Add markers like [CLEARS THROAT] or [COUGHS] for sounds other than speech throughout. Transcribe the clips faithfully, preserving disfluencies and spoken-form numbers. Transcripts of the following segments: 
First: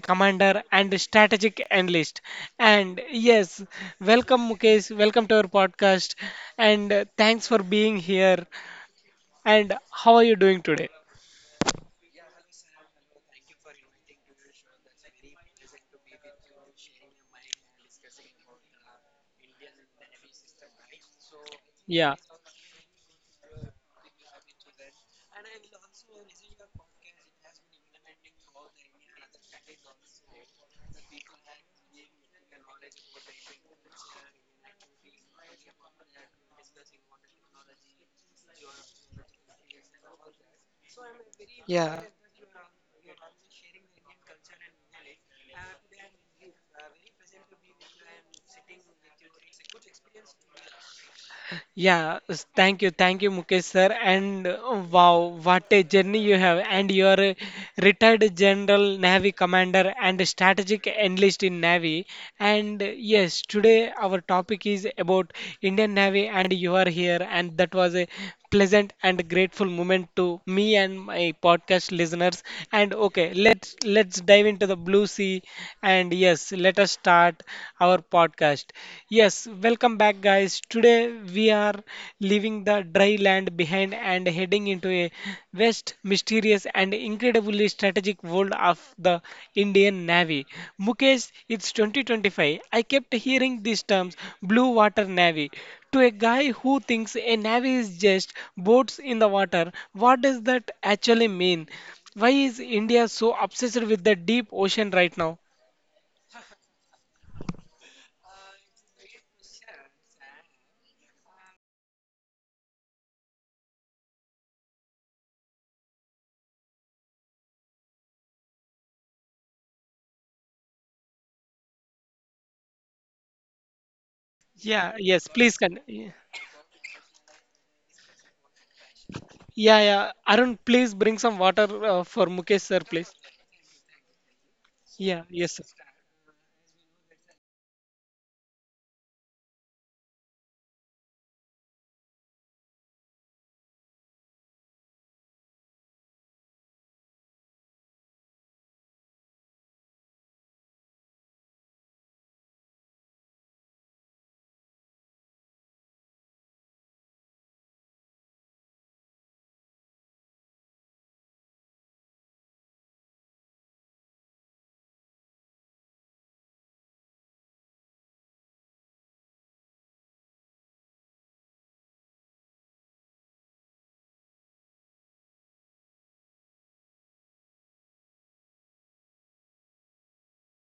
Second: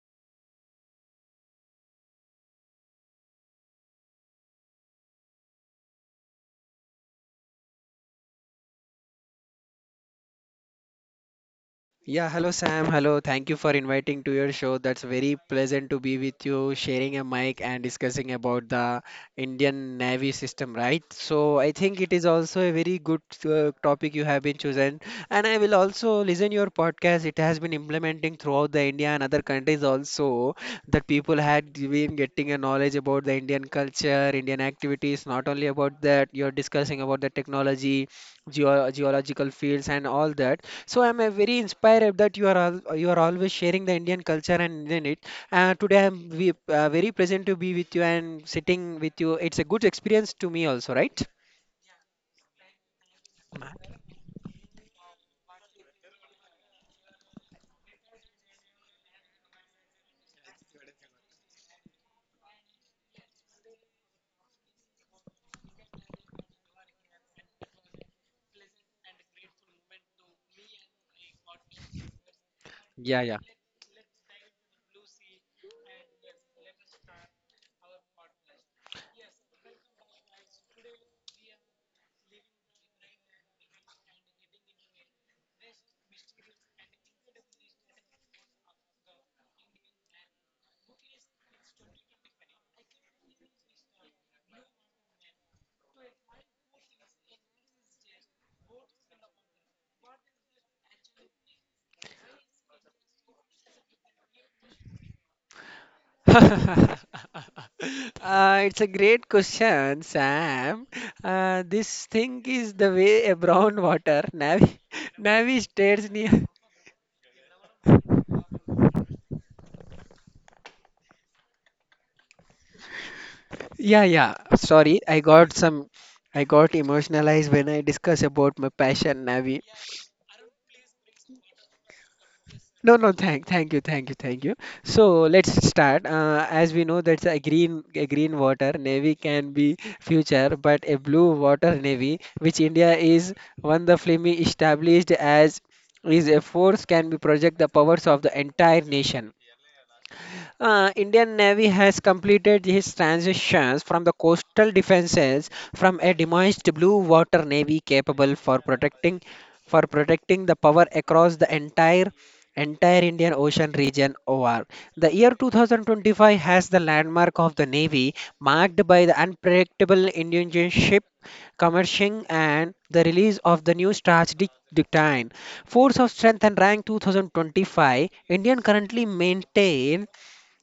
commander, and strategic analyst. And yes, welcome, Mukesh. Welcome to our podcast. And uh, thanks for being here. And how are you doing today? Yeah, hello Sam. Hello. Thank you for inviting to your show. That's very pleasant to be with you, sharing a mic and discussing about the Indian Navy system, right? So I think it Yeah. is also a very good uh, topic you have been chosen, and I will also listen your podcast. It has been implementing throughout the India and other countries also that people had been getting a knowledge about the Indian culture, Indian activities. Not only about that, you're discussing about the technology, geo geological fields, and all that. So I'm uh, very Yeah. inspired that you are al- you are always sharing the Indian culture and Indian it. Uh, today I'm we, uh, very present to be with you and sitting with you. It's a good experience to me also, right? Yeah, s- thank you, thank you, Mukesh sir. And uh, wow, what a journey you have! And you are a retired General Navy Commander and a strategic analyst in Navy. And uh, yes, today our topic is about Indian Navy, and you are here, and that was a pleasant and grateful moment to me and my podcast listeners. And okay, Yeah, let's let's dive into the blue sea, and yes, let us start our podcast. Yes, welcome back, guys. Today we are leaving the dry land behind and heading into a vast, mysterious, and incredibly strategic world of the Indian Navy. Mukesh, it's twenty twenty-five. I kept hearing these terms blue water navy. To a guy who thinks a navy is just boats in the water, what does that actually mean? Why is India so obsessed with the deep ocean right now? yeah. [LAUGHS] Uh, it's a great question, Sam. Uh, this thing is the way a brown water Navi [LAUGHS] Navi stares near. Yeah, yeah. Yeah, Sorry, I yes, got please. Con- some. I got emotionalized when I discuss about my passion, Navi. Yeah, yeah. Arun, please bring some water uh, for Mukesh, sir, No, no, please. thank, thank you, thank you, thank you. So Yeah, let's yes, sir. start. Uh, as we know, that's a green, a green water navy can be future, but a blue water navy, which India is one the Flemi established as, is a force can be project the powers of the entire nation. Uh, Indian Navy has completed his transitions from the coastal defenses from a demised blue water navy capable for protecting for protecting the power across the entire entire Indian Ocean region over. The year twenty twenty-five has the landmark of the navy marked by the unpredictable Indian ship commercial and the release of the new strategic decline. Force of strength and rank twenty twenty-five, Indian currently maintain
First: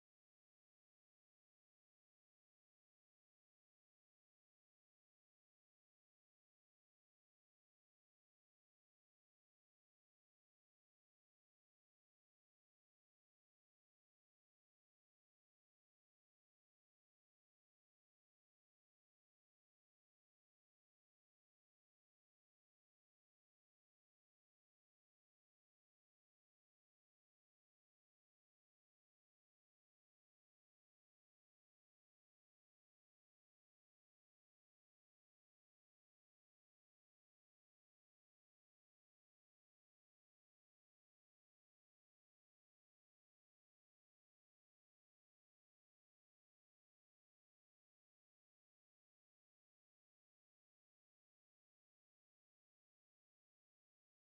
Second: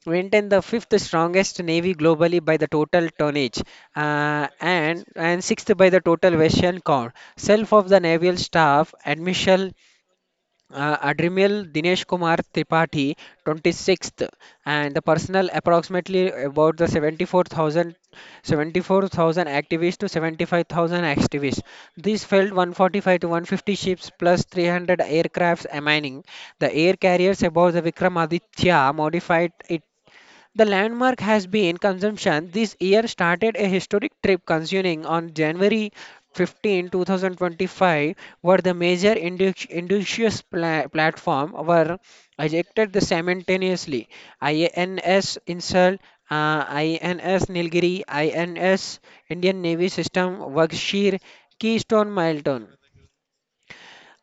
Maintain the fifth strongest navy globally by the total tonnage uh, and and sixth by the total vessel count. Self of the naval staff, Admiral uh, Admiral Dinesh Kumar Tripathi, twenty-sixth, and the personnel approximately about the seventy four thousand seventy four thousand seventy-four thousand activists to seventy-five thousand activists. These filled one forty-five to one fifty ships plus three hundred aircrafts, mining the air carriers above the Vikramaditya modified it the landmark has been consumption. This year started a historic trip consuming on January fifteenth, twenty twenty-five, where the major indu- indigenous pla- platform were ejected simultaneously. I N S Insult, uh, I N S Nilgiri, I N S Indian Navy System, Wakshir, Keystone Milestone.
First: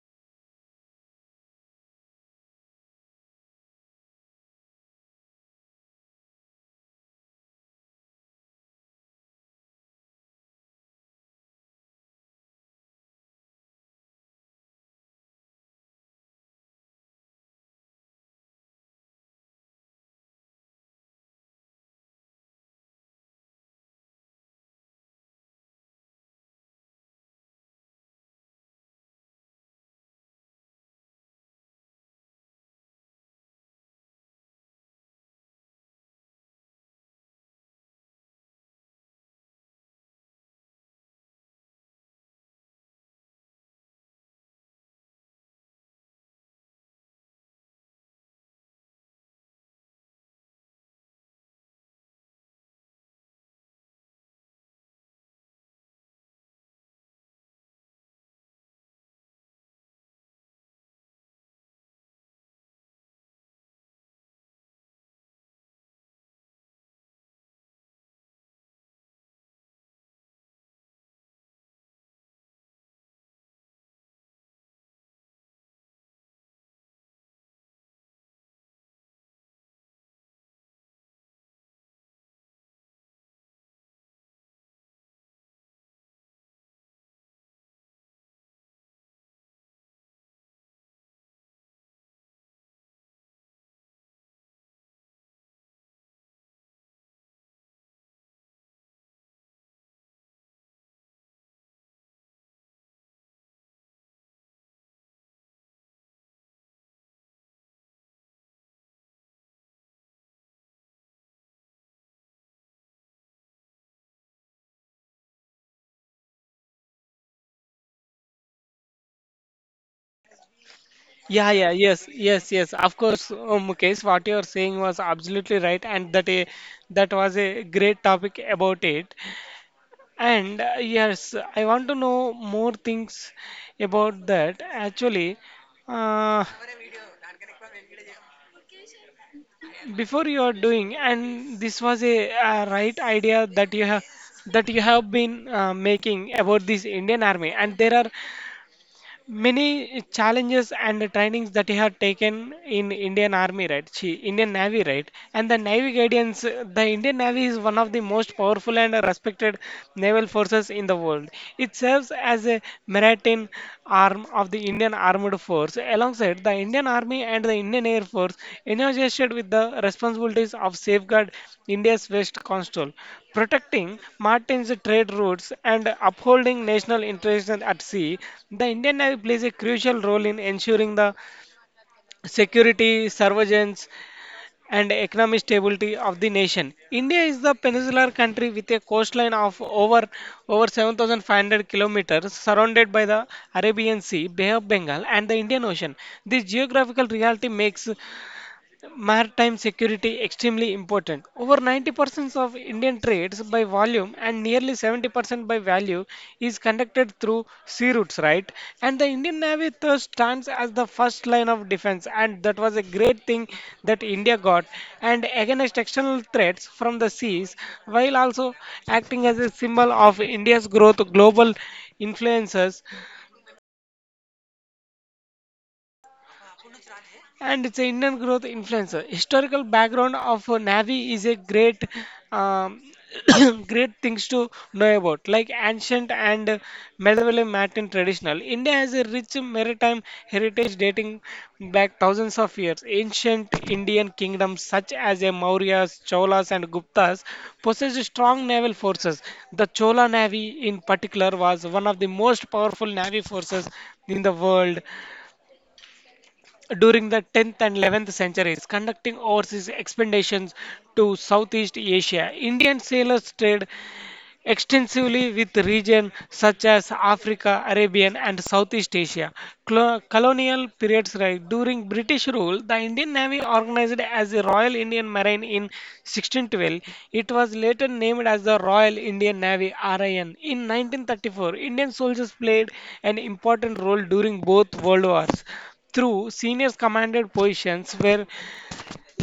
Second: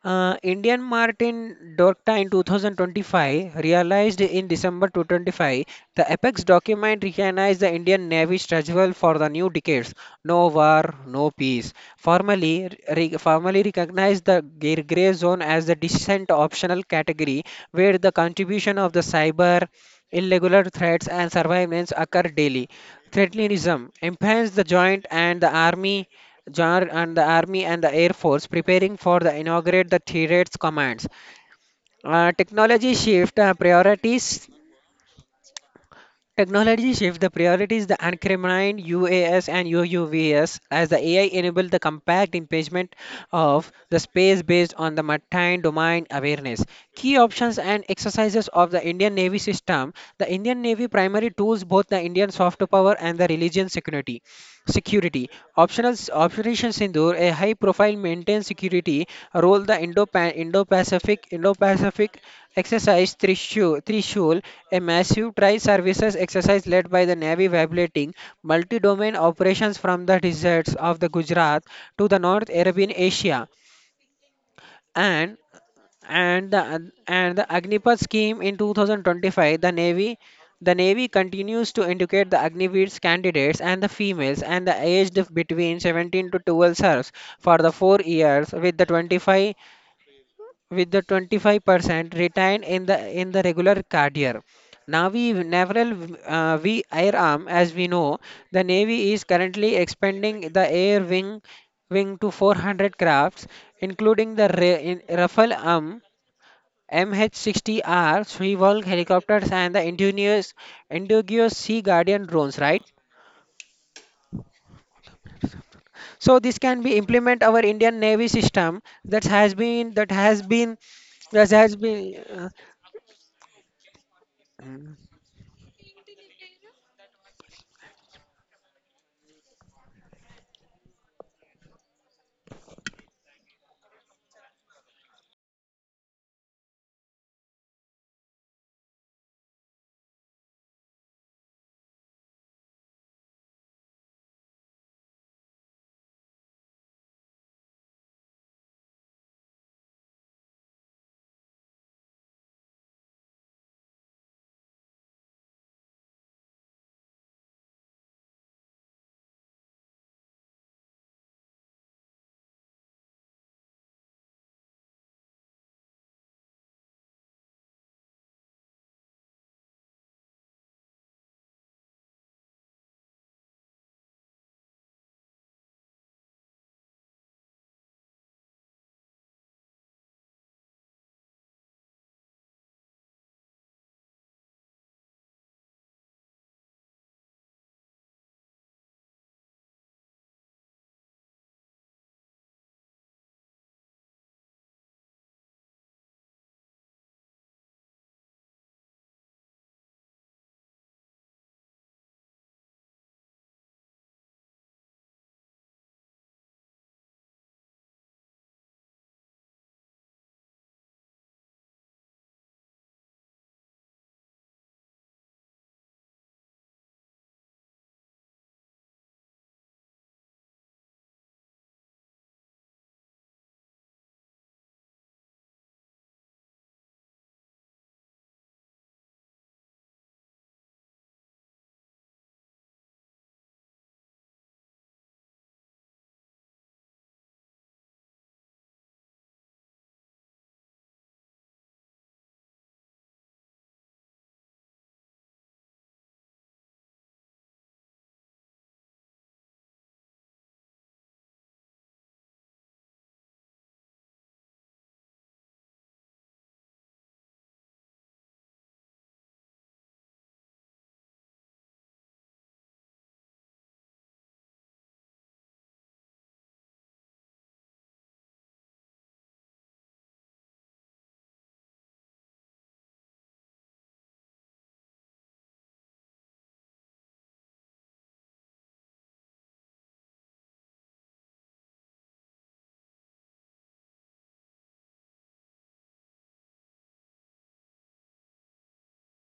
Uh, Indian Martin Dorta in two thousand twenty-five realized in December twenty twenty-five the apex document recognized the Indian Navy's struggle for the new decades no war, no peace. Formally, re- formally recognized the gray gray zone as the decent optional category where the contribution of the cyber, irregular threats, and surveillance occur daily. Threatlinism enhanced the joint and the army Jar and the Army and the Air Force preparing for the inaugurate the terrorist commands. Uh, technology shift uh, priorities. Technology shift the priorities the uncriminalized U A S and U U Vs as the A I enable the compact impingement of the space based on the maritime domain awareness. Key options and exercises of the Indian Navy system. The Indian Navy primary tools both the Indian soft power and the religion security. Security. Optional Operation Sindoor, a high-profile maintained security role the Indo-Pan- Indo-Pacific Indo-Pacific exercise Trishul, Trishul, a massive tri-services exercise led by the Navy violating multi-domain operations from the deserts of the Gujarat to the North Arabian Asia. And and the and the Agnipath scheme in two thousand twenty-five, the Navy the Navy continues to educate the Agniveers candidates and the females and the aged between seventeen to twelve serves for the four years with the twenty-five with the twenty-five percent retained in the in the regular card year. Navy Naval uh, V Air Arm, as we know, the Navy is currently expanding the air wing wing to four hundred crafts, including the Ra- in- Rafale arm M H sixty R, Seawolf helicopters, and the indigenous, indigenous Sea Guardian drones, right? So this can be implement our Indian Navy system that has been that has been that Yeah, yeah, has yes, been. Uh, yes, yes. Of course, uh, Mukesh, what you are saying was mm. absolutely right, and that a, that was a great topic about it. And uh, yes, I want to know more things about that. Actually, uh, before you are doing, and this was a, uh right idea that you have that you have been uh, making about this Indian Army, and there are many challenges and trainings that he had taken in Indian Army, right? She, Indian Navy, right? And the Navy Guardians, the Indian Navy is one of the most powerful and respected naval forces in the world. It serves as a maritime arm of the Indian Armed armed force alongside the Indian Army and the Indian Air Force, entrusted with the responsibilities of safeguard India's West Coastal, protecting Martin's trade routes and upholding national interests at sea. The Indian Navy plays a crucial role in ensuring the security, surveillance, and economic stability of the nation. India is the peninsular country with a coastline of over over seven thousand five hundred kilometers, surrounded by the Arabian Sea, Bay of Bengal, and the Indian Ocean. This geographical reality makes maritime security extremely important. Over ninety percent of Indian trades by volume and nearly seventy percent by value is conducted through sea routes, right? And the Indian Navy thus stands as the first line of defense, and that was a great thing that India got. And against external threats from the seas, while also acting as a symbol of India's growth, global influences and it's an Indian growth influencer. Historical background of uh, Navi is a great, um, [COUGHS] great things to know about, like ancient and uh, medieval maritime traditional. India has a rich maritime heritage dating back thousands of years. Ancient Indian kingdoms such as the Mauryas, Cholas, and Guptas possessed strong naval forces. The Chola Navy, in particular, was one of the most powerful navy forces in the world during the tenth and eleventh centuries, conducting overseas expeditions to Southeast Asia. Indian sailors trade extensively with regions such as Africa, Arabian, and Southeast Asia. Clo- colonial periods, right? During British rule, the Indian Navy organized as the Royal Indian Marine in sixteen twelve. It was later named as the Royal Indian Navy (R I N). In nineteen thirty-four, Indian soldiers played an important role during both world wars through senior commanded positions where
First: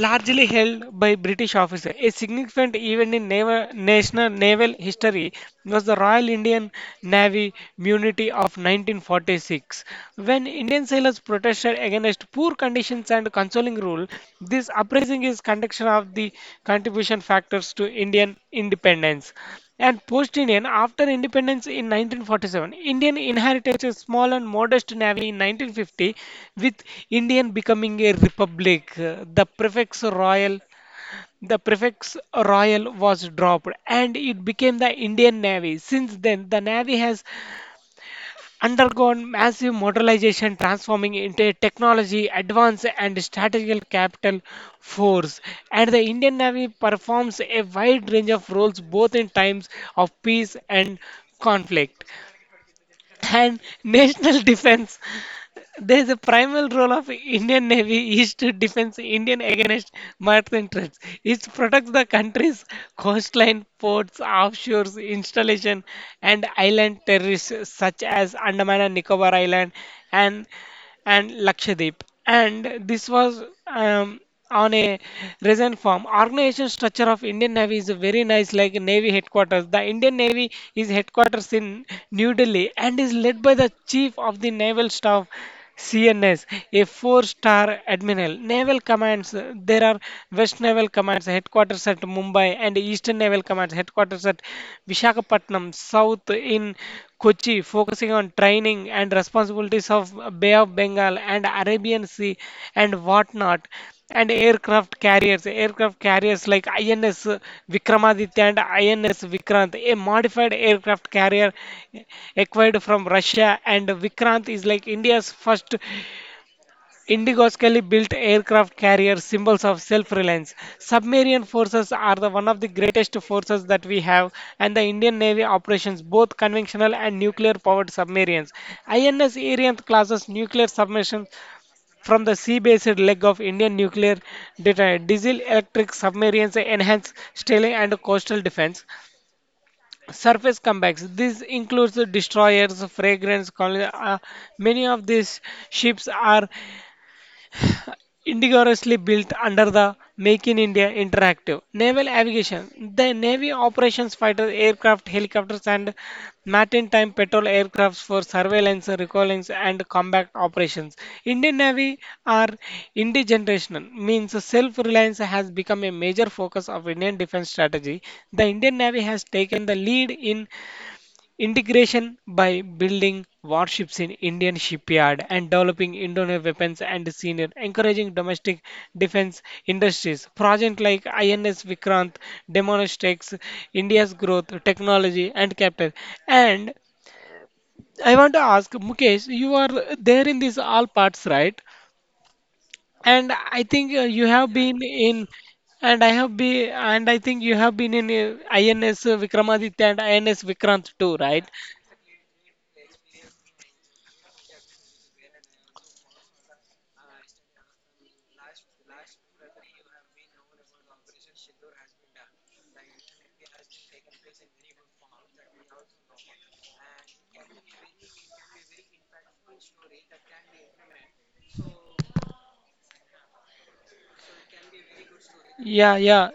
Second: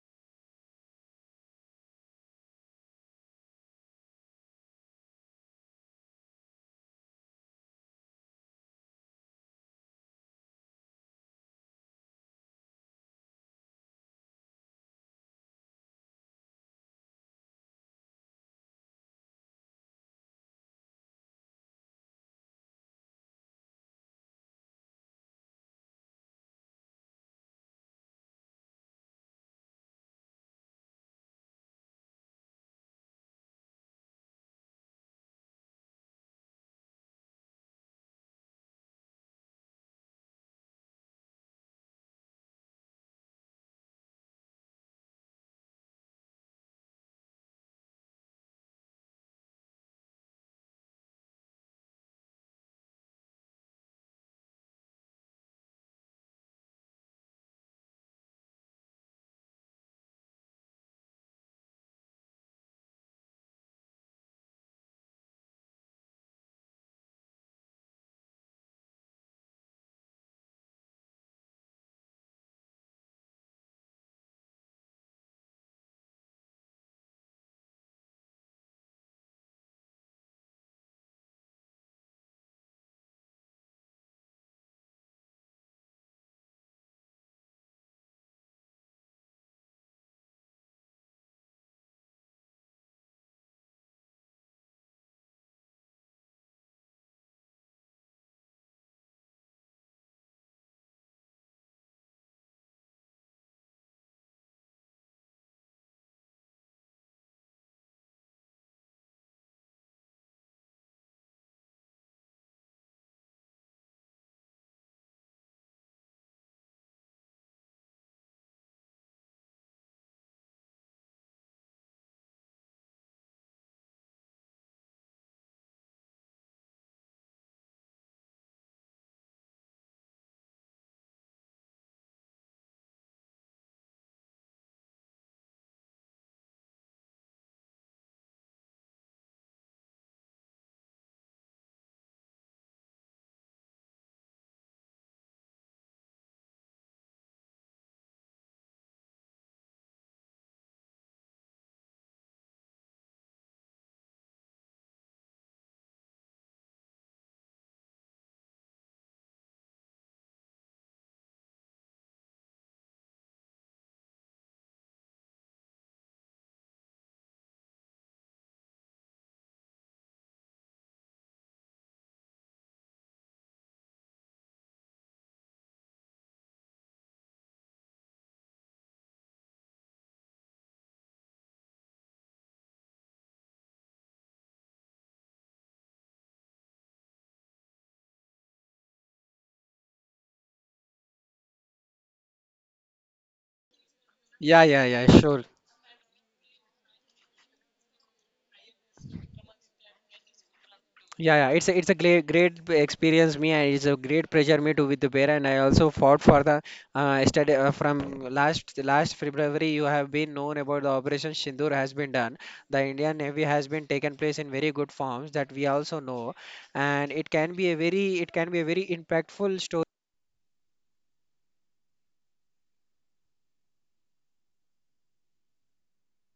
largely held by British officers. A significant event in naval, national naval history was the Royal Indian Navy Mutiny of nineteen forty-six. When Indian sailors protested against poor conditions and controlling rule, this uprising is conduction of the contribution factors to Indian independence and post-Indian after independence in nineteen forty-seven. Indian inherited a small and modest navy in nineteen fifty, with Indian becoming a republic. The prefix royal the prefix royal was dropped and it became the Indian Navy. Since then, the Navy has undergone massive modernization, transforming into a technology advance and strategical capital force. And the Indian Navy performs a wide range of roles both in times of peace and conflict. And [LAUGHS] national defense there is a primal role of Indian Navy is to defend Indian against maritime threats. It protects the country's coastline, ports, offshores, installation, and island terrorists such as Andaman and Nicobar Island and and Lakshadweep. And this was um, on a resin form. Organization structure of Indian Navy is very nice, like Navy headquarters. The Indian Navy is headquarters in New Delhi and is led by the Chief of the Naval Staff. C N S, a four-star admiral. Naval commands, uh, there are West Naval Commands headquarters at Mumbai and Eastern Naval Commands headquarters at Visakhapatnam, South in Kochi, focusing on training and responsibilities of Bay of Bengal and Arabian Sea and whatnot, and aircraft carriers. Aircraft carriers like I N S Vikramaditya and I N S Vikrant, a modified aircraft carrier acquired from Russia, and Vikrant is like India's first Indigoskelly built aircraft carriers, symbols of self-reliance. Submarine forces are the one of the greatest forces that we have, and the Indian Navy operations both conventional and nuclear-powered submarines. I N S Ariant classes nuclear submersions from the sea-based leg of Indian nuclear deterrent. Diesel-electric submarines enhance sailing and coastal defense. Surface comebacks. This includes the destroyers, fragrance, colony- uh, many of these ships are indigenously built under the Make in India Interactive Naval Aviation, the Navy operations fighter aircraft, helicopters, and maritime patrol aircrafts for surveillance, reconnaissance, and combat operations. Indian Navy are indigenerational, means self-reliance has become a major focus of Indian defense strategy. The Indian Navy has taken the lead in integration by building warships in Indian shipyard and developing Indonesian weapons and senior encouraging domestic defense industries. Project like I N S Vikrant demonstrates India's growth, technology and capital. And I want to ask Mukesh, you are there in these all parts, right? And I think uh, you have Yeah, been yeah, yeah. in, Sure, and I have been, and I think you have been in uh, I N S Vikramaditya and I N S Vikrant too, Yeah, right? yeah, it's a, it's a great great experience me and it's a great pleasure me to with the bear and I also fought for the uh, study uh, from last last February you have been known about the Operation Sindoor has been done. The Indian Navy has been taken place in very good forms that we also know and it can be a very it can be a very impactful story. Yeah, yeah,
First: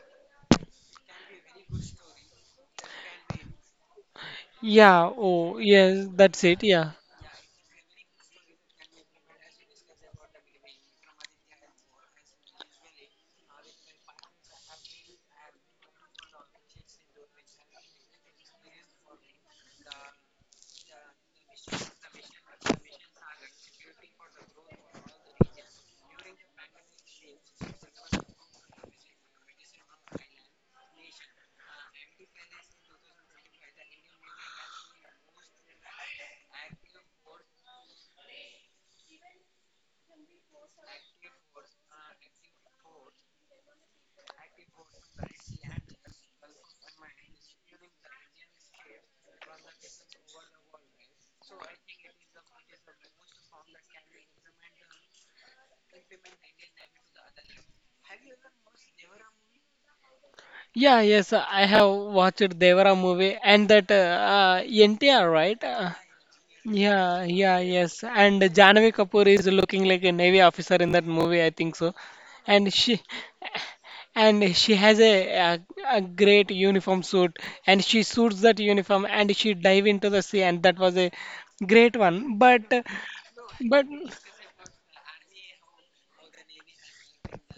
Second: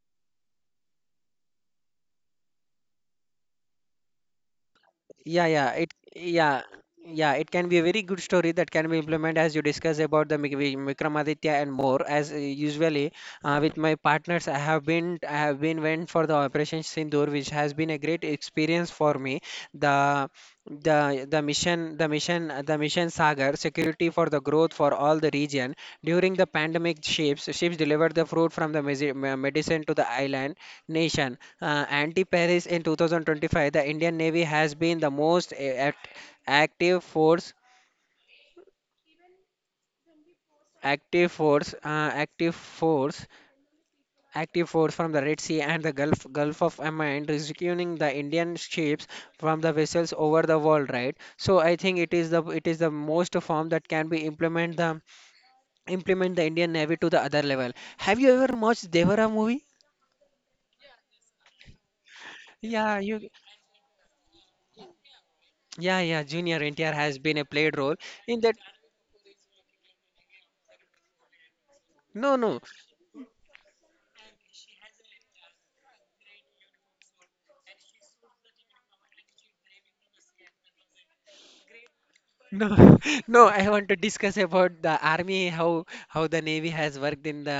yeah. Yeah, Oh, yeah, it, yes, that's yeah, it. Yeah, yeah, it can be a very good story that can be implemented as you discuss about the Mik- Vi- Vikramaditya and more. As uh, usually uh, with my partners, I have been, I have been went for the Operation Sindoor, which has been a great experience for me. The the the mission the mission the mission sagar security for the growth for all the region during the pandemic ships ships delivered the fruit from the mesi- me- medicine to the island nation uh, anti-Paris in two thousand twenty-five, the Indian Navy has been the most a- act- active force, active force, uh, active force, active force from the Red Sea and the Gulf Gulf of Oman, rescuing the Indian ships from the vessels over the world. Right. So I think it is the it is the most form that can be implement the implement the Indian Navy to the other level. Have you ever watched Devara movie? yeah, yes. I have watched Devara Yeah, you. movie and that uh, uh, N T R, right? Uh, Yeah, yeah. Junior N T R has yeah, been a yeah, played role yes. in And that. Janvi Kapoor is looking like a Navy officer in that movie, I think so. No, no. And she, and she has a, a, a great uniform suit, and she suits that uniform, and she dive into the sea, and that was a great one. No, But, [LAUGHS] no, I want but, to discuss about the army, how how the navy has worked in the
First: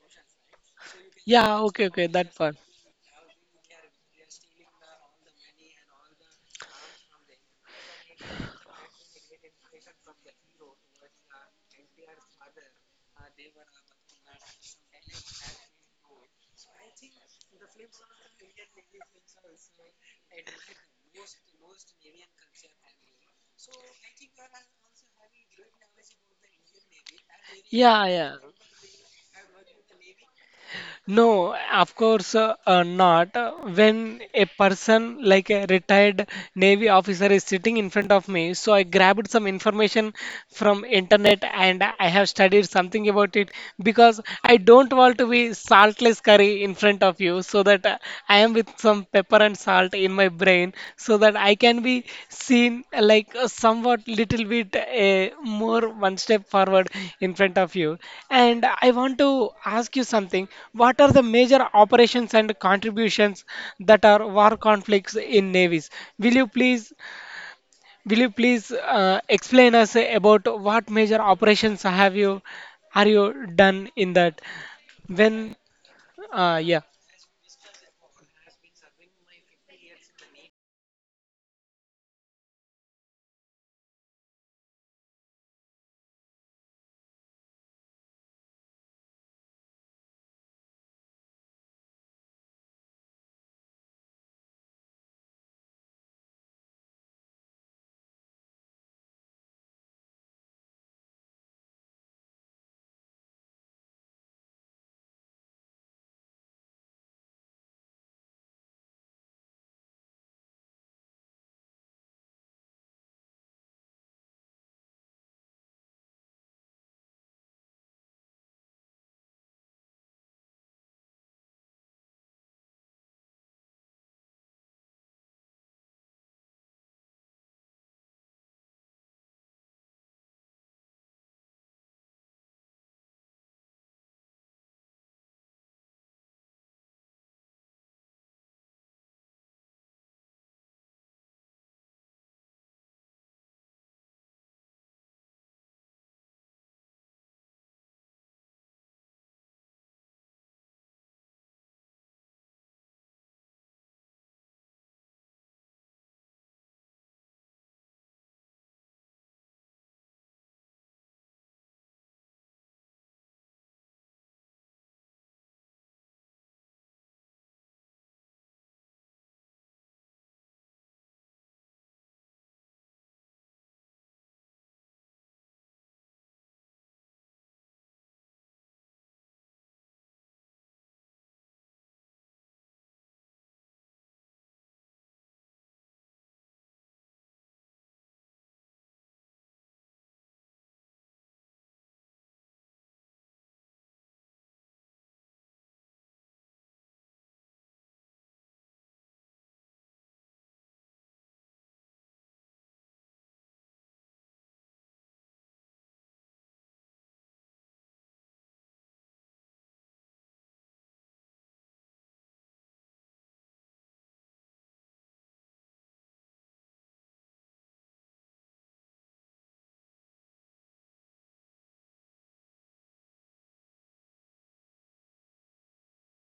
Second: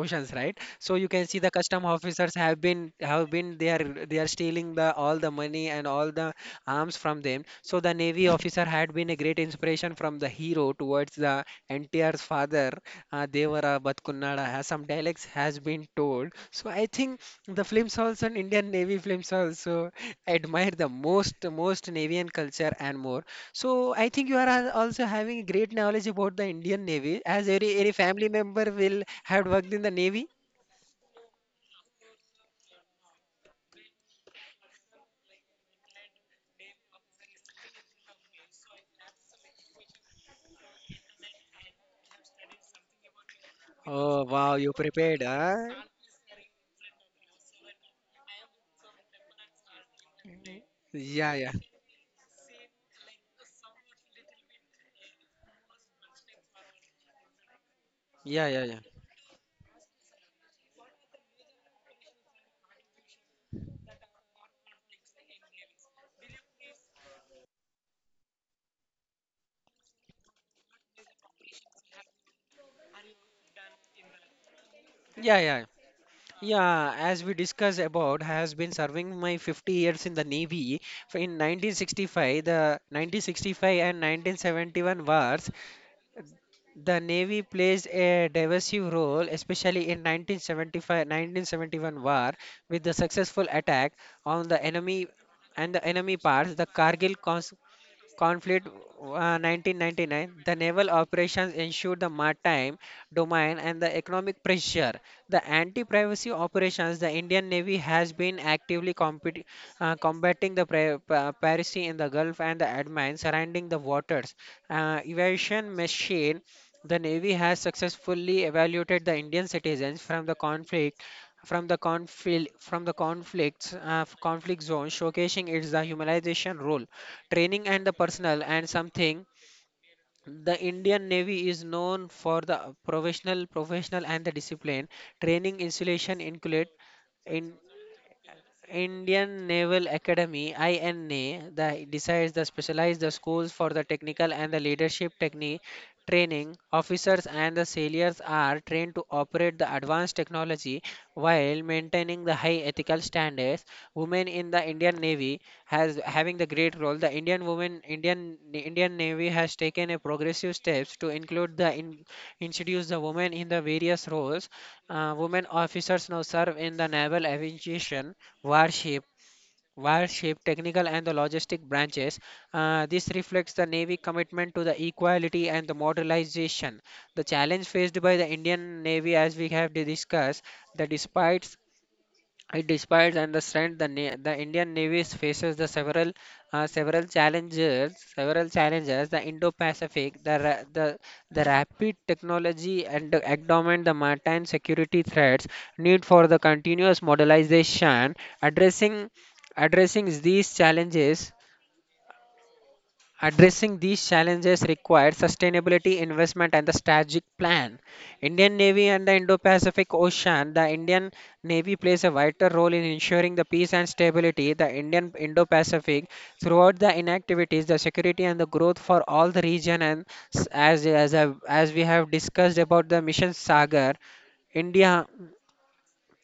oceans, right? So you can see the yeah, custom okay, okay, officers that part. have been have been they are they are stealing the all the money and all the arms from them. So the navy officer had been a great inspiration from the hero towards the N T R's father, uh, Devara Batkunnada, has some dialects has been told. So I think the films also and Indian Navy films also I admire the most most navy and culture and more. So I think you are al- also having great knowledge about the Indian Navy, as every every Yeah, family yeah. member will have worked in the Navy. No, of course uh, uh, not. Uh, When a person like a retired Navy officer is sitting in front of me, so I grabbed some information from internet and I have studied something about it because Oh wow, I you don't want prepared, to be huh? saltless curry in front of you so that uh, I am with some pepper and salt in my brain so Yeah, that yeah, I can be seen uh, like a somewhat little bit uh, more one step forward in front of you. yeah, And yeah, yeah, I want to ask you something. What are the major operations and contributions that are war conflicts in navies? Will you please, will you please uh, explain us about what major operations have you, are you done in that? yeah, When, yeah. uh, yeah. Yeah, as we discussed about, has been serving my fifty years in the Navy. For In nineteen sixty-five, the nineteen sixty-five and nineteen seventy-one wars. The Navy plays a divisive role, especially in nineteen seventy-five-nineteen seventy-one war, with the successful attack on the enemy and the enemy parts. The Kargil cons- conflict uh, nineteen ninety-nine the naval operations ensured the maritime domain and the economic pressure the anti-piracy operations the Indian Navy has been actively compet- uh, combating the pri- pa- piracy in the gulf and the admin surrounding the waters uh, evasion machine the Navy has successfully evaluated the Indian citizens from the conflict from the conflict from the conflicts uh, f- conflict zone showcasing its the humanization role training and the personal and something. The Indian Navy is known for the professional professional and the discipline training installation include in Indian Naval Academy (I N A) that decides the specialized the schools for the technical and the leadership technique training. Officers and the sailors are trained to operate the advanced technology while maintaining the high ethical standards. Women in the Indian Navy has having the great role the indian women indian the Indian Navy has taken a progressive steps to include the in, introduce the women in the various roles. Uh, women officers now serve in the naval aviation warship warship technical and the logistic branches. Uh, this reflects the navy commitment to the equality and the modernization the challenge faced by the Indian Navy as we have discussed that despite it despite and the strength the, na- the Indian Navy faces the several uh, several challenges several challenges the Indo-Pacific the ra- the the rapid technology and the endowment the maritime security threats need for the continuous modernization addressing addressing these challenges Addressing these challenges required sustainability investment and the strategic plan. Indian Navy and the Indo-Pacific Ocean. The Indian Navy plays a vital role in ensuring the peace and stability the Indian Indo-Pacific throughout the inactivities, the security and the growth for all the region. And s- as as I- as we have discussed about the mission Sagar, India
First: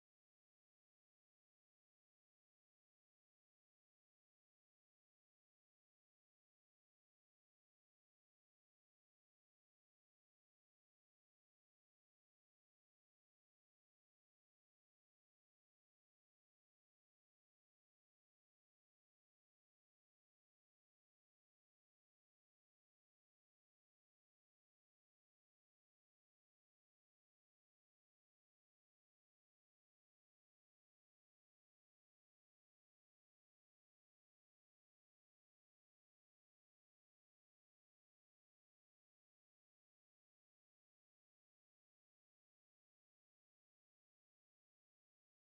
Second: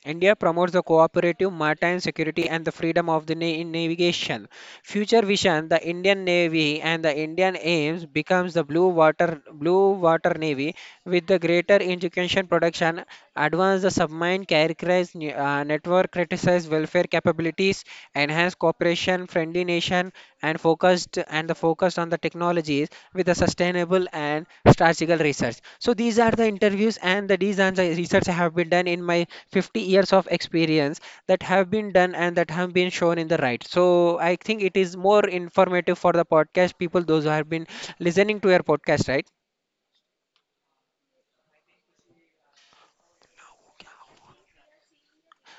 India promotes the cooperative maritime security and the freedom of the na- in navigation. Future vision: The Indian Navy and the Indian aims becomes the blue water blue water navy with the greater education production, advance the submarine characterized ne- uh, network, criticize welfare capabilities, enhance cooperation, friendly nation, and focused and the focus on the technologies with the sustainable and strategical research. So these are the interviews and the these are the research I have been done in my fifty years of experience that have been done and that have been shown in the right. So I think it is more informative for the podcast people, those who have been listening to your podcast, right?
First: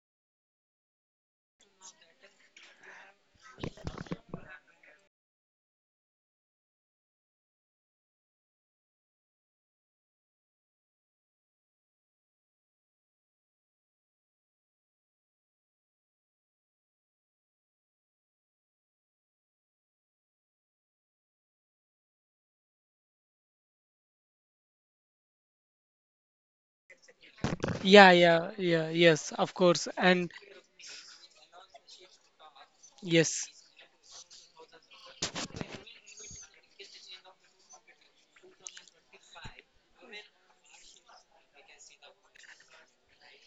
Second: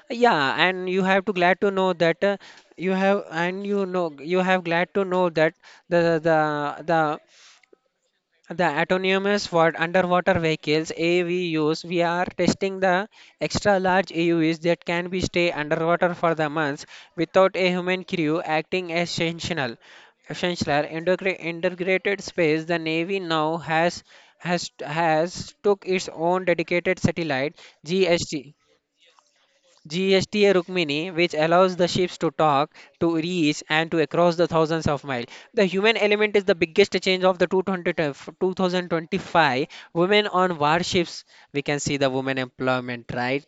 Yeah, and you have to glad to know that uh, you have and you know you have glad to know that the the the The autonomous wa- underwater vehicles A V Us, we are testing the extra large A U Vs that can be stay underwater for the months without a human crew acting as essential. Essential integra- integrated space, the Navy now has has has took its own dedicated satellite Yeah, yeah, G S T. yeah, yes, of course. And G S T A Rukmini, which allows the ships to talk, to yes, reach, and to across the thousands of miles. The human element is the biggest change of the two thousand twenty-five, women on warships. We can see the women employment, right?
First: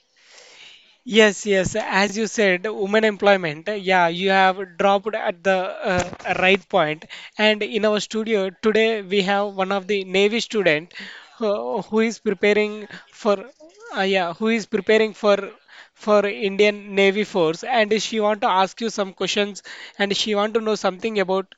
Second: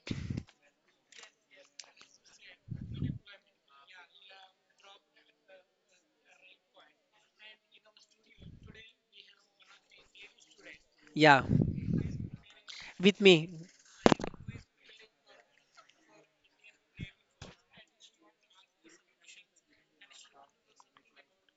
yes, yes. As you said, women employment. Yeah, you have dropped at the uh, right point. And in our studio today, we have one of the Navy student Yeah, who, who is preparing with for, me. uh, yeah, who is preparing for for Indian Navy Force, and she want to ask you some questions, and she want to know something about.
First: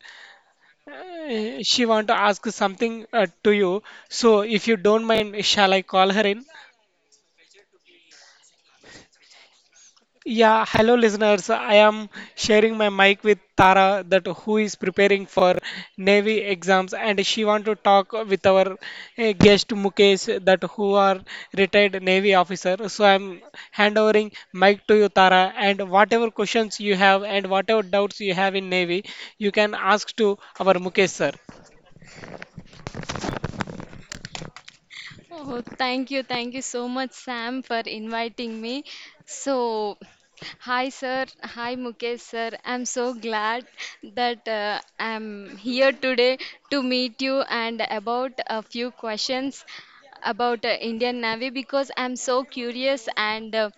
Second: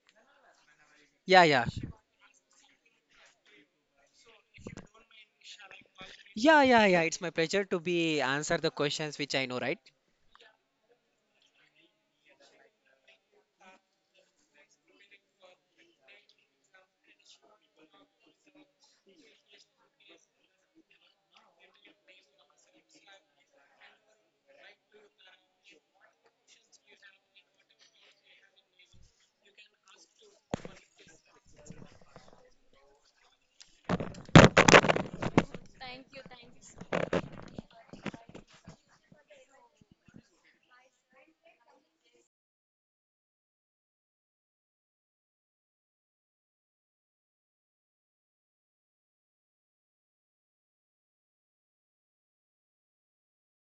Yeah, Uh, yeah. She want to ask something uh, to you. So, if you don't mind, shall I call her in? Yeah, yeah, yeah. It's my pleasure to be answer the questions which I know, right? Yeah, hello listeners. I am sharing my mic with Tara that who is preparing for Navy exams and she want to talk with our eh, guest Mukesh that who are retired Navy officer. So I'm handovering mic to you Tara and whatever questions you have and whatever doubts you have in Navy, you can ask to our Mukesh sir. Me. So, yes, sir, I'm so glad that uh, I'm here today to talk about few questions about careers and uh,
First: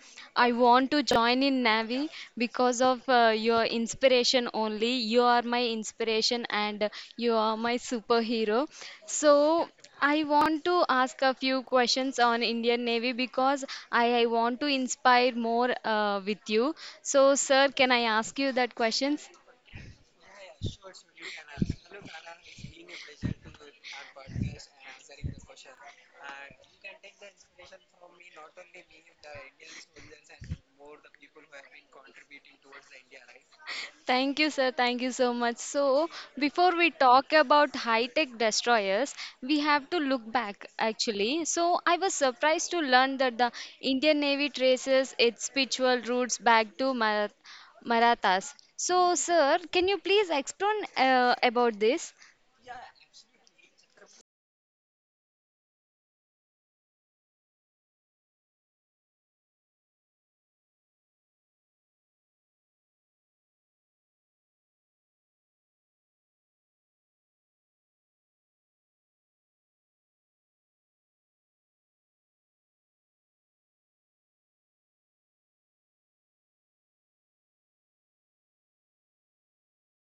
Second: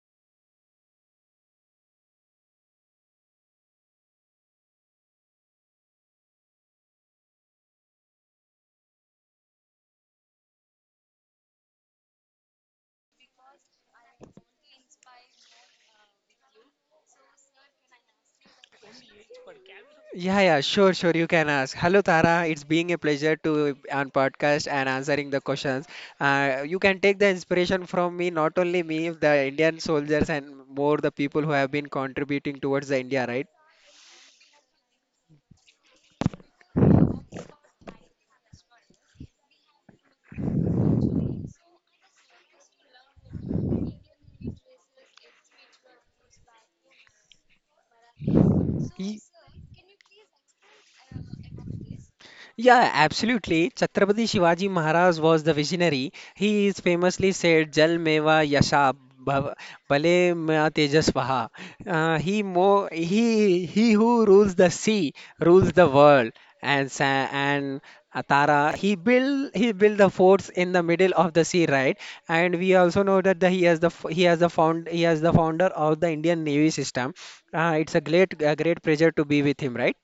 in Navi, because of uh, your inspiration only. You are my inspiration and you are my superhero. So, I want to ask a few questions on Indian Navy because I, I want to inspire more uh, with you. So, sir, can I ask you that question? Yeah, yeah, sure, sure. You can ask. Hello, Tara. It's being a pleasure to on podcast and answering the questions. Uh, you can take the inspiration from me, not only me, the Indian soldiers and more the people who have been contributing towards the India, right? Thank you, sir. Thank you so much. So, before we talk about high tech destroyers, we have to look back actually. So, I was surprised to learn that the Indian Navy traces its spiritual roots back to Mar- Marathas. So, Ye- sir, can you please explain uh, about this? Yeah, absolutely. Chhatrapati Shivaji Maharaj was the visionary. He is famously said, Jal meva yasha bhav- bhale mea tejasvaha. Uh, he, mo- he, he who rules the sea rules the world. And, sa- and Atara, he built he built the forts in the middle of the sea, right? And we also know that the, he has the f- he has the found he has the founder of the Indian Navy system. Uh, it's a great A great pleasure to be with him, right?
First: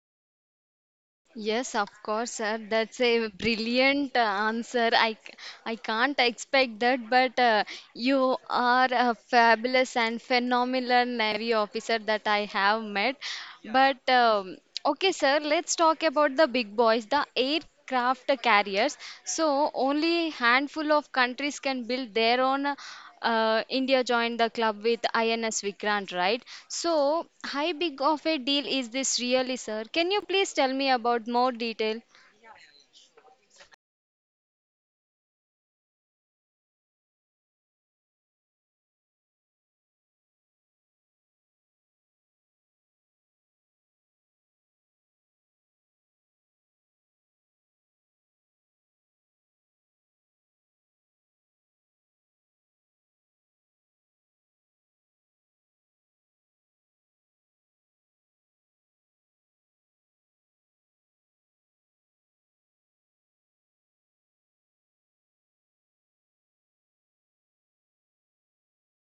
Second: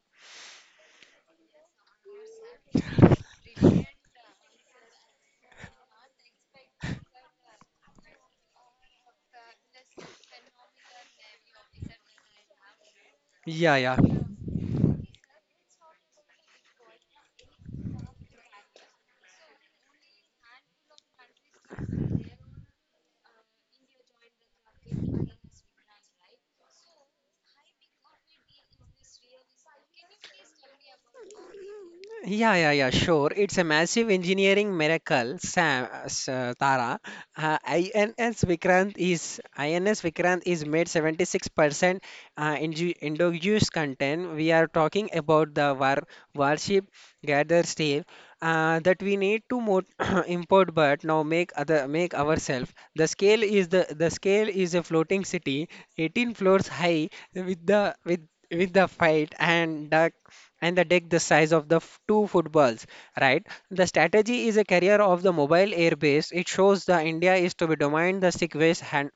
Yes, of course, sir. That's a brilliant uh, answer. I, c- I can't expect that, but uh, you are a fabulous and phenomenal Navy officer that I have met. Yeah, yeah. But um, okay, sir, let's talk about the big boys, the aircraft carriers. So, only handful of countries can build their own uh, India joined the club with I N S Vikrant, right? So, how big of a deal is this really, sir? Can you please tell me about more detail? Yeah, yeah, yeah, sure. It's a massive engineering miracle, Sam, uh, S- uh, Tara. Uh, I N S Vikrant is I N S Vikrant is made seventy-six percent uh, indu- induced content. We are talking about the war warship gather steel uh, that we need to mo [CLEARS THROAT] import, but now make other make ourselves. The scale is the the scale is a floating city, eighteen floors high, with the with with the fight and the and the deck the size of the f- two footballs, right? The strategy is a carrier of the mobile air base. It shows the India is to be dominant the sick waste hand,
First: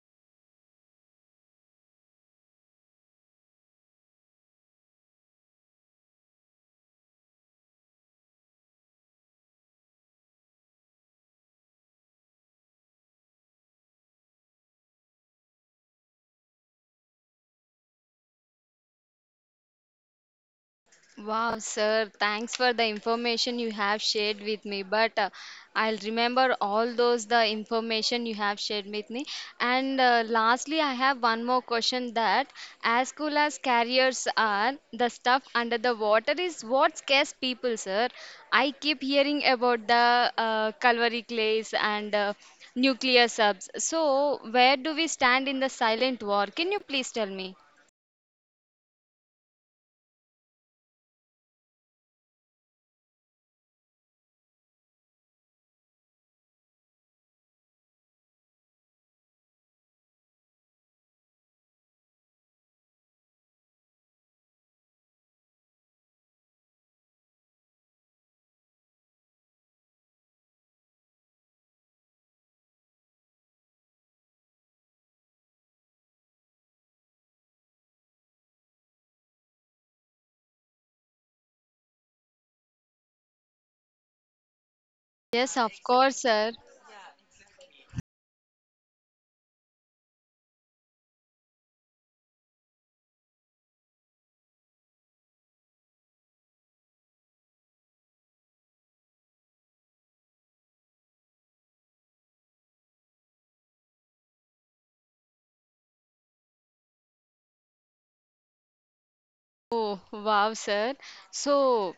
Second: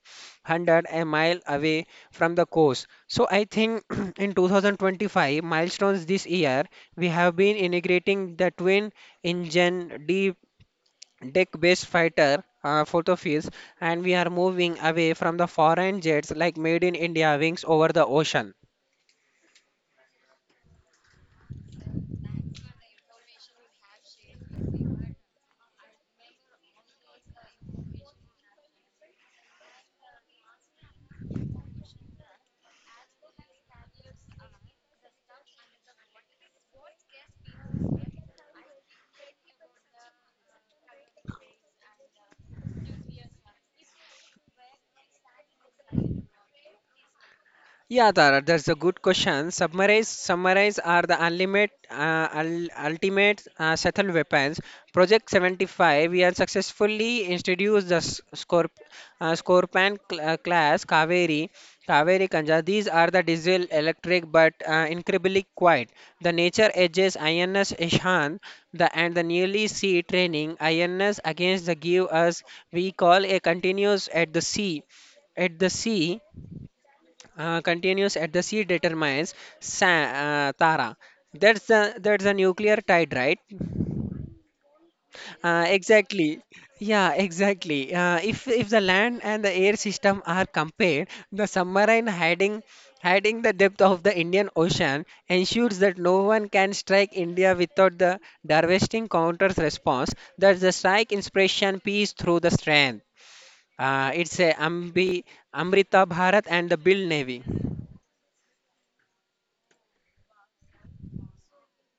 one hundred a mile away from the coast. So I think [CLEARS THROAT] in two thousand twenty-five milestones this year, we have been integrating the twin engine deep deck based fighter uh, photofields, and we are moving away from the foreign jets like made in India wings over the ocean. Wow, sir, thanks for the information you have shared with me. But uh, I'll remember all those the information you have shared with me. And uh, lastly, I have one more question that as cool as carriers are, the stuff under the water is what scares people, sir. I keep hearing about the uh, Calvary clays and uh, nuclear subs. So, where do we stand in the silent war? Can you please tell me? Yeah, Tara, that's a good question. Submarines, submarines are the ultimate, uh, ul- ultimate uh, lethal weapons. Project seventy-five, we have successfully introduced the s- Scorp uh, Scorpion cl- uh, class Kaveri, Kaveri Kanja. These are the diesel electric but uh, incredibly quiet. The nature edges I N S Ishan the, and the nearly sea training I N S against the give us we call a continuous at the sea at the sea uh, continues at the sea determines sa uh, Tara. That's the that's the nuclear tide, right? Yes, Uh, of course, exactly. sir. Yeah, exactly. Uh, if if the land and the air system are compared, the submarine hiding hiding the depth of the Indian Ocean ensures that no one can strike India without the devastating counter's response. That's the strike inspiration peace through the strength. Uh, it's a Ambi, Amrita Bharat and the Bill Navy. Oh, wow, sir. So,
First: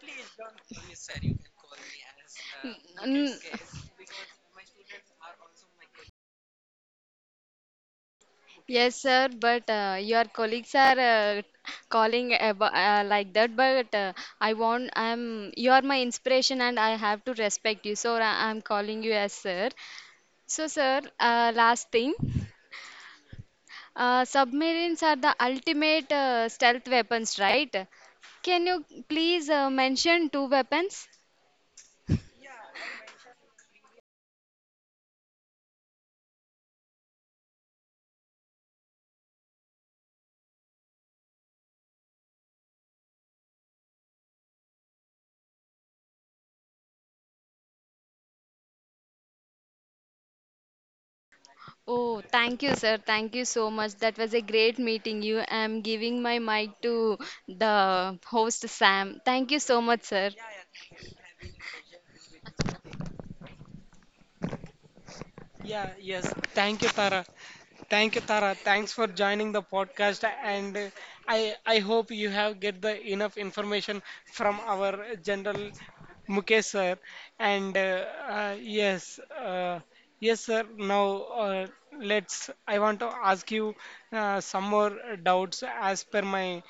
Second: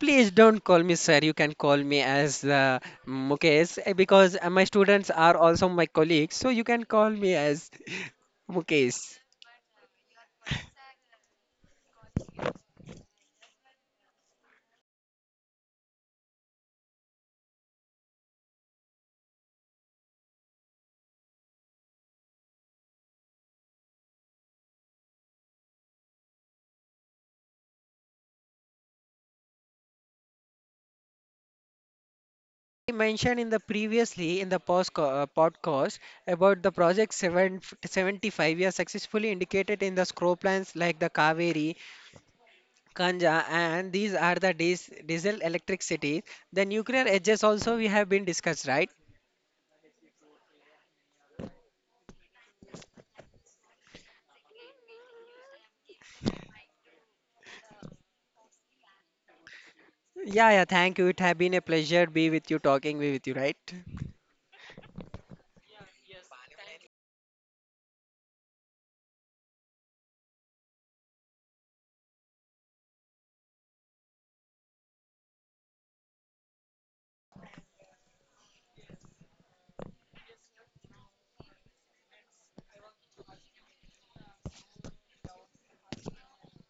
Please don't call me sir. You can call me as uh, Mukesh, mm, eh, because uh, my students are also my colleagues. So you can call me as [LAUGHS] yes, Mukesh. sir, but uh, your colleagues are uh, calling about, uh, like that, but uh, I want, I'm, you are my inspiration and I have to respect you, so I- I'm calling you as sir. So, sir, uh, last thing, uh, submarines are the ultimate uh, stealth weapons, right? Can you please uh, mention two weapons? I mentioned in the previously in the post co- uh, podcast about the project seven seventy-five. seventy-five years successfully indicated in the scroll plans like the Kaveri, Kanja, and these are the dis- diesel electric cities. The nuclear edges also we have been discussed, right? Oh, thank you, sir. Thank you so much. That was a great meeting you. I'm giving my mic to the host, Sam. Thank you so much, sir. Yeah, yeah. Thank you. It have been a pleasure be with you talking with you, right? Yeah, yes. Thank you, Tara. Thank you, Tara. Thanks for joining the podcast, and uh, I I hope you have get the enough information from our General Mukesh sir. And uh, uh, yes, uh, yes, sir. Now uh, let's. I want to ask you uh, some more doubts as per my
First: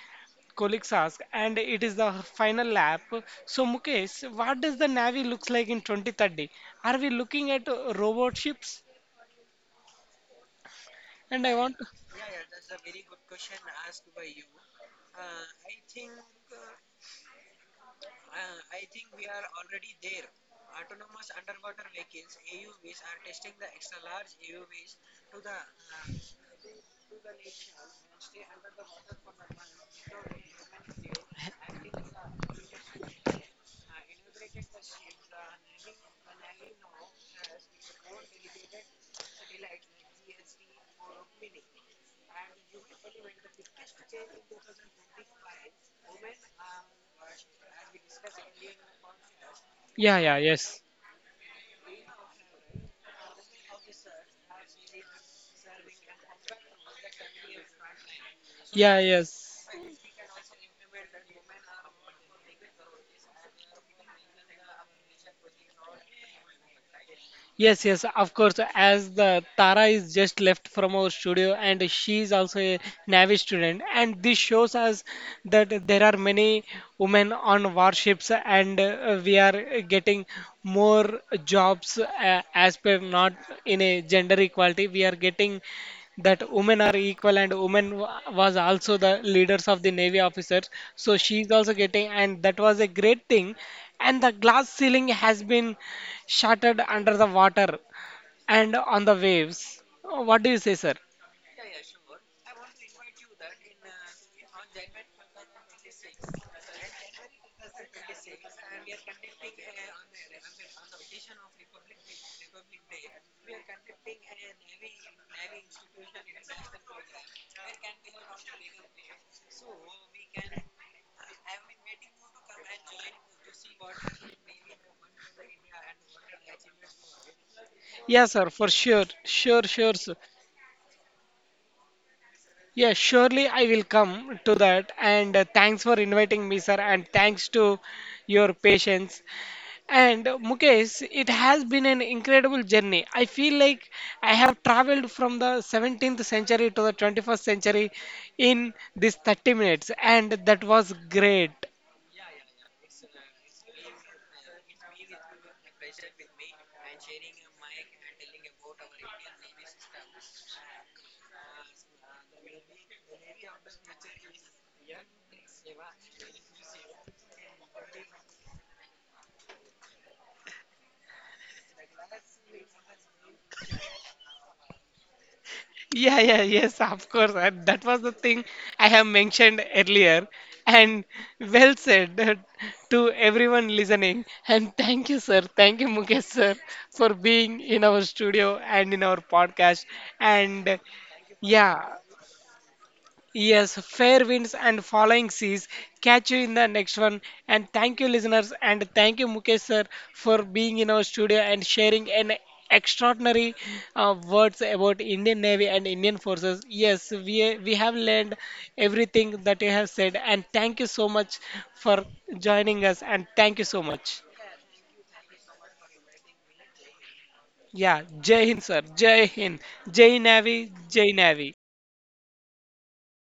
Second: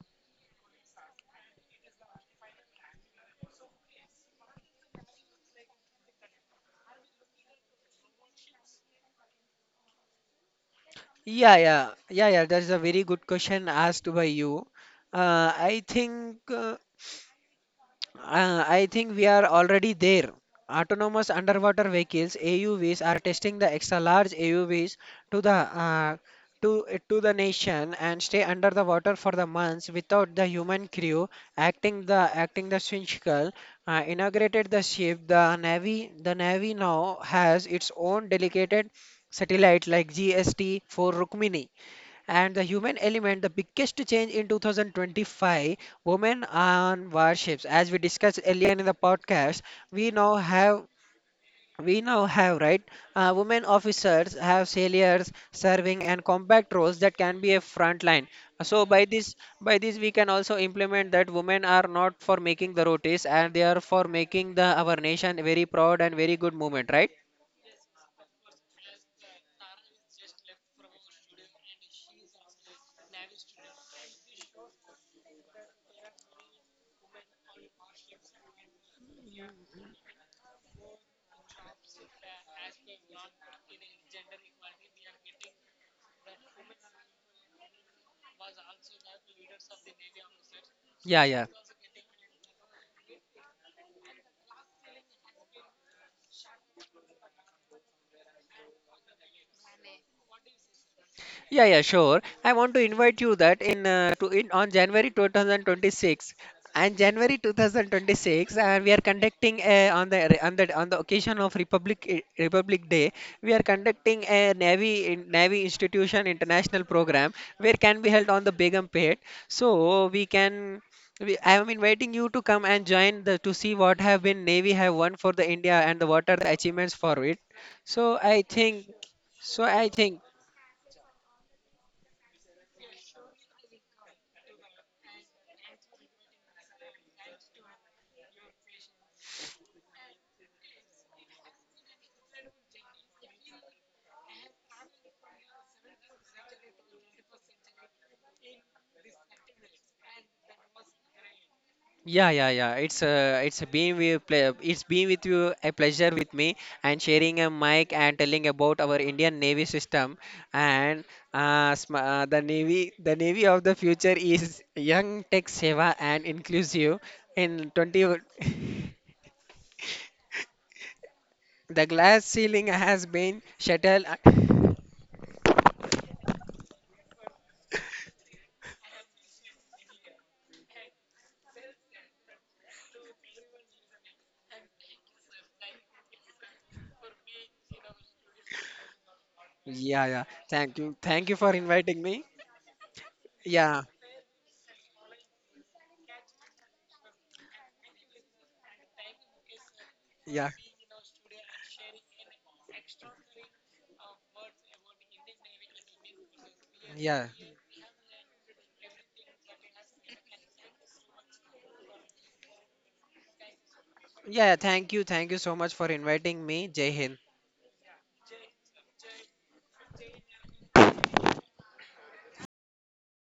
colleagues ask, and it is the final lap. So, Mukesh, what does the Navy looks like in twenty thirty? Are we looking at uh, robot ships? And I Yeah, want, yeah, yeah, yeah. That's a very good question asked by you. Uh, I think uh, uh, I think we are already there. Autonomous underwater vehicles (A U Vs) are testing the extra large A U Vs to the uh, to to the nation and stay under the water for the months without the human crew acting the acting the single. Uh, inaugurated the ship. The navy the navy now has its own dedicated satellite like G S T for Rukmini, and the human element, the biggest change in two thousand twenty-five, women on warships. As we discussed earlier in the podcast, we yeah, now yeah, yes, have we now have, right, uh, women officers have sailors serving and combat roles that can be a front line. So yeah, by this, yes. by this we can also implement that women are not for making the rotis and they are for making the our nation very proud and very good movement, right? Yes, yes, of course. As the Tara is just left from our studio, and she is also a Navy student, and this shows us that there are many women on warships, and uh, we are getting more jobs uh, as per not in a gender equality. We are getting that women are equal, and women wa- was also the leaders of the Navy officers. So Yeah, she yeah. is also getting, and that was a great thing. And the glass ceiling has been shattered under the water and on the waves. What do you say, sir? Yeah, yeah, sure. I want to invite you that in uh, to in on January two thousand twenty-six, and January twenty twenty-six, and we are conducting a, on the on the on the occasion of Republic eh, Republic Day, we are conducting a Navy in- Navy Institution International program where can be held on the Begumpet. So we can. We, I am inviting you to come and join the to see what have been Navy have won for the India and the what are the achievements for it. So Yes, I sir, for think. sure, So sure, I sure, sir. think Yeah, surely I will come to that. And uh, thanks for inviting me, sir. And thanks to your patience. And uh, Mukesh, it has been an incredible journey. I feel like I have traveled from the seventeenth century to the twenty-first century in these thirty minutes. And that was great. Yeah, yeah, yeah. It's uh, it's been with ple- it's been with you a pleasure with me and sharing a mic and telling about our Indian Navy system and uh, sm- uh, the Navy the Navy of the future is young, tech seva and inclusive in twenty o- [LAUGHS] the glass ceiling has been shattered. Yeah, yeah, yes, of course. And that was the thing I have mentioned earlier. And well said [LAUGHS] to everyone listening. And thank you, sir. Thank you, Mukesh, sir, for being in our studio and in our podcast. Yeah, yeah. Thank And you. Thank you for yeah, inviting me. yes, Yeah, fair winds and following seas. Catch you in the next one. And thank you, listeners. And thank you, Mukesh sir, for yeah, being in our studio and sharing an extraordinary uh, words about Indian Navy and Indian forces. Yes, yeah. we we have learned everything that you have said. And thank you so much for joining us. And thank you so much. Yeah, thank you. Thank you so much for inviting me. Jai Hind. Yeah, Jai Hind, sir. Jai Hind. Jai Navy. Jai Navy.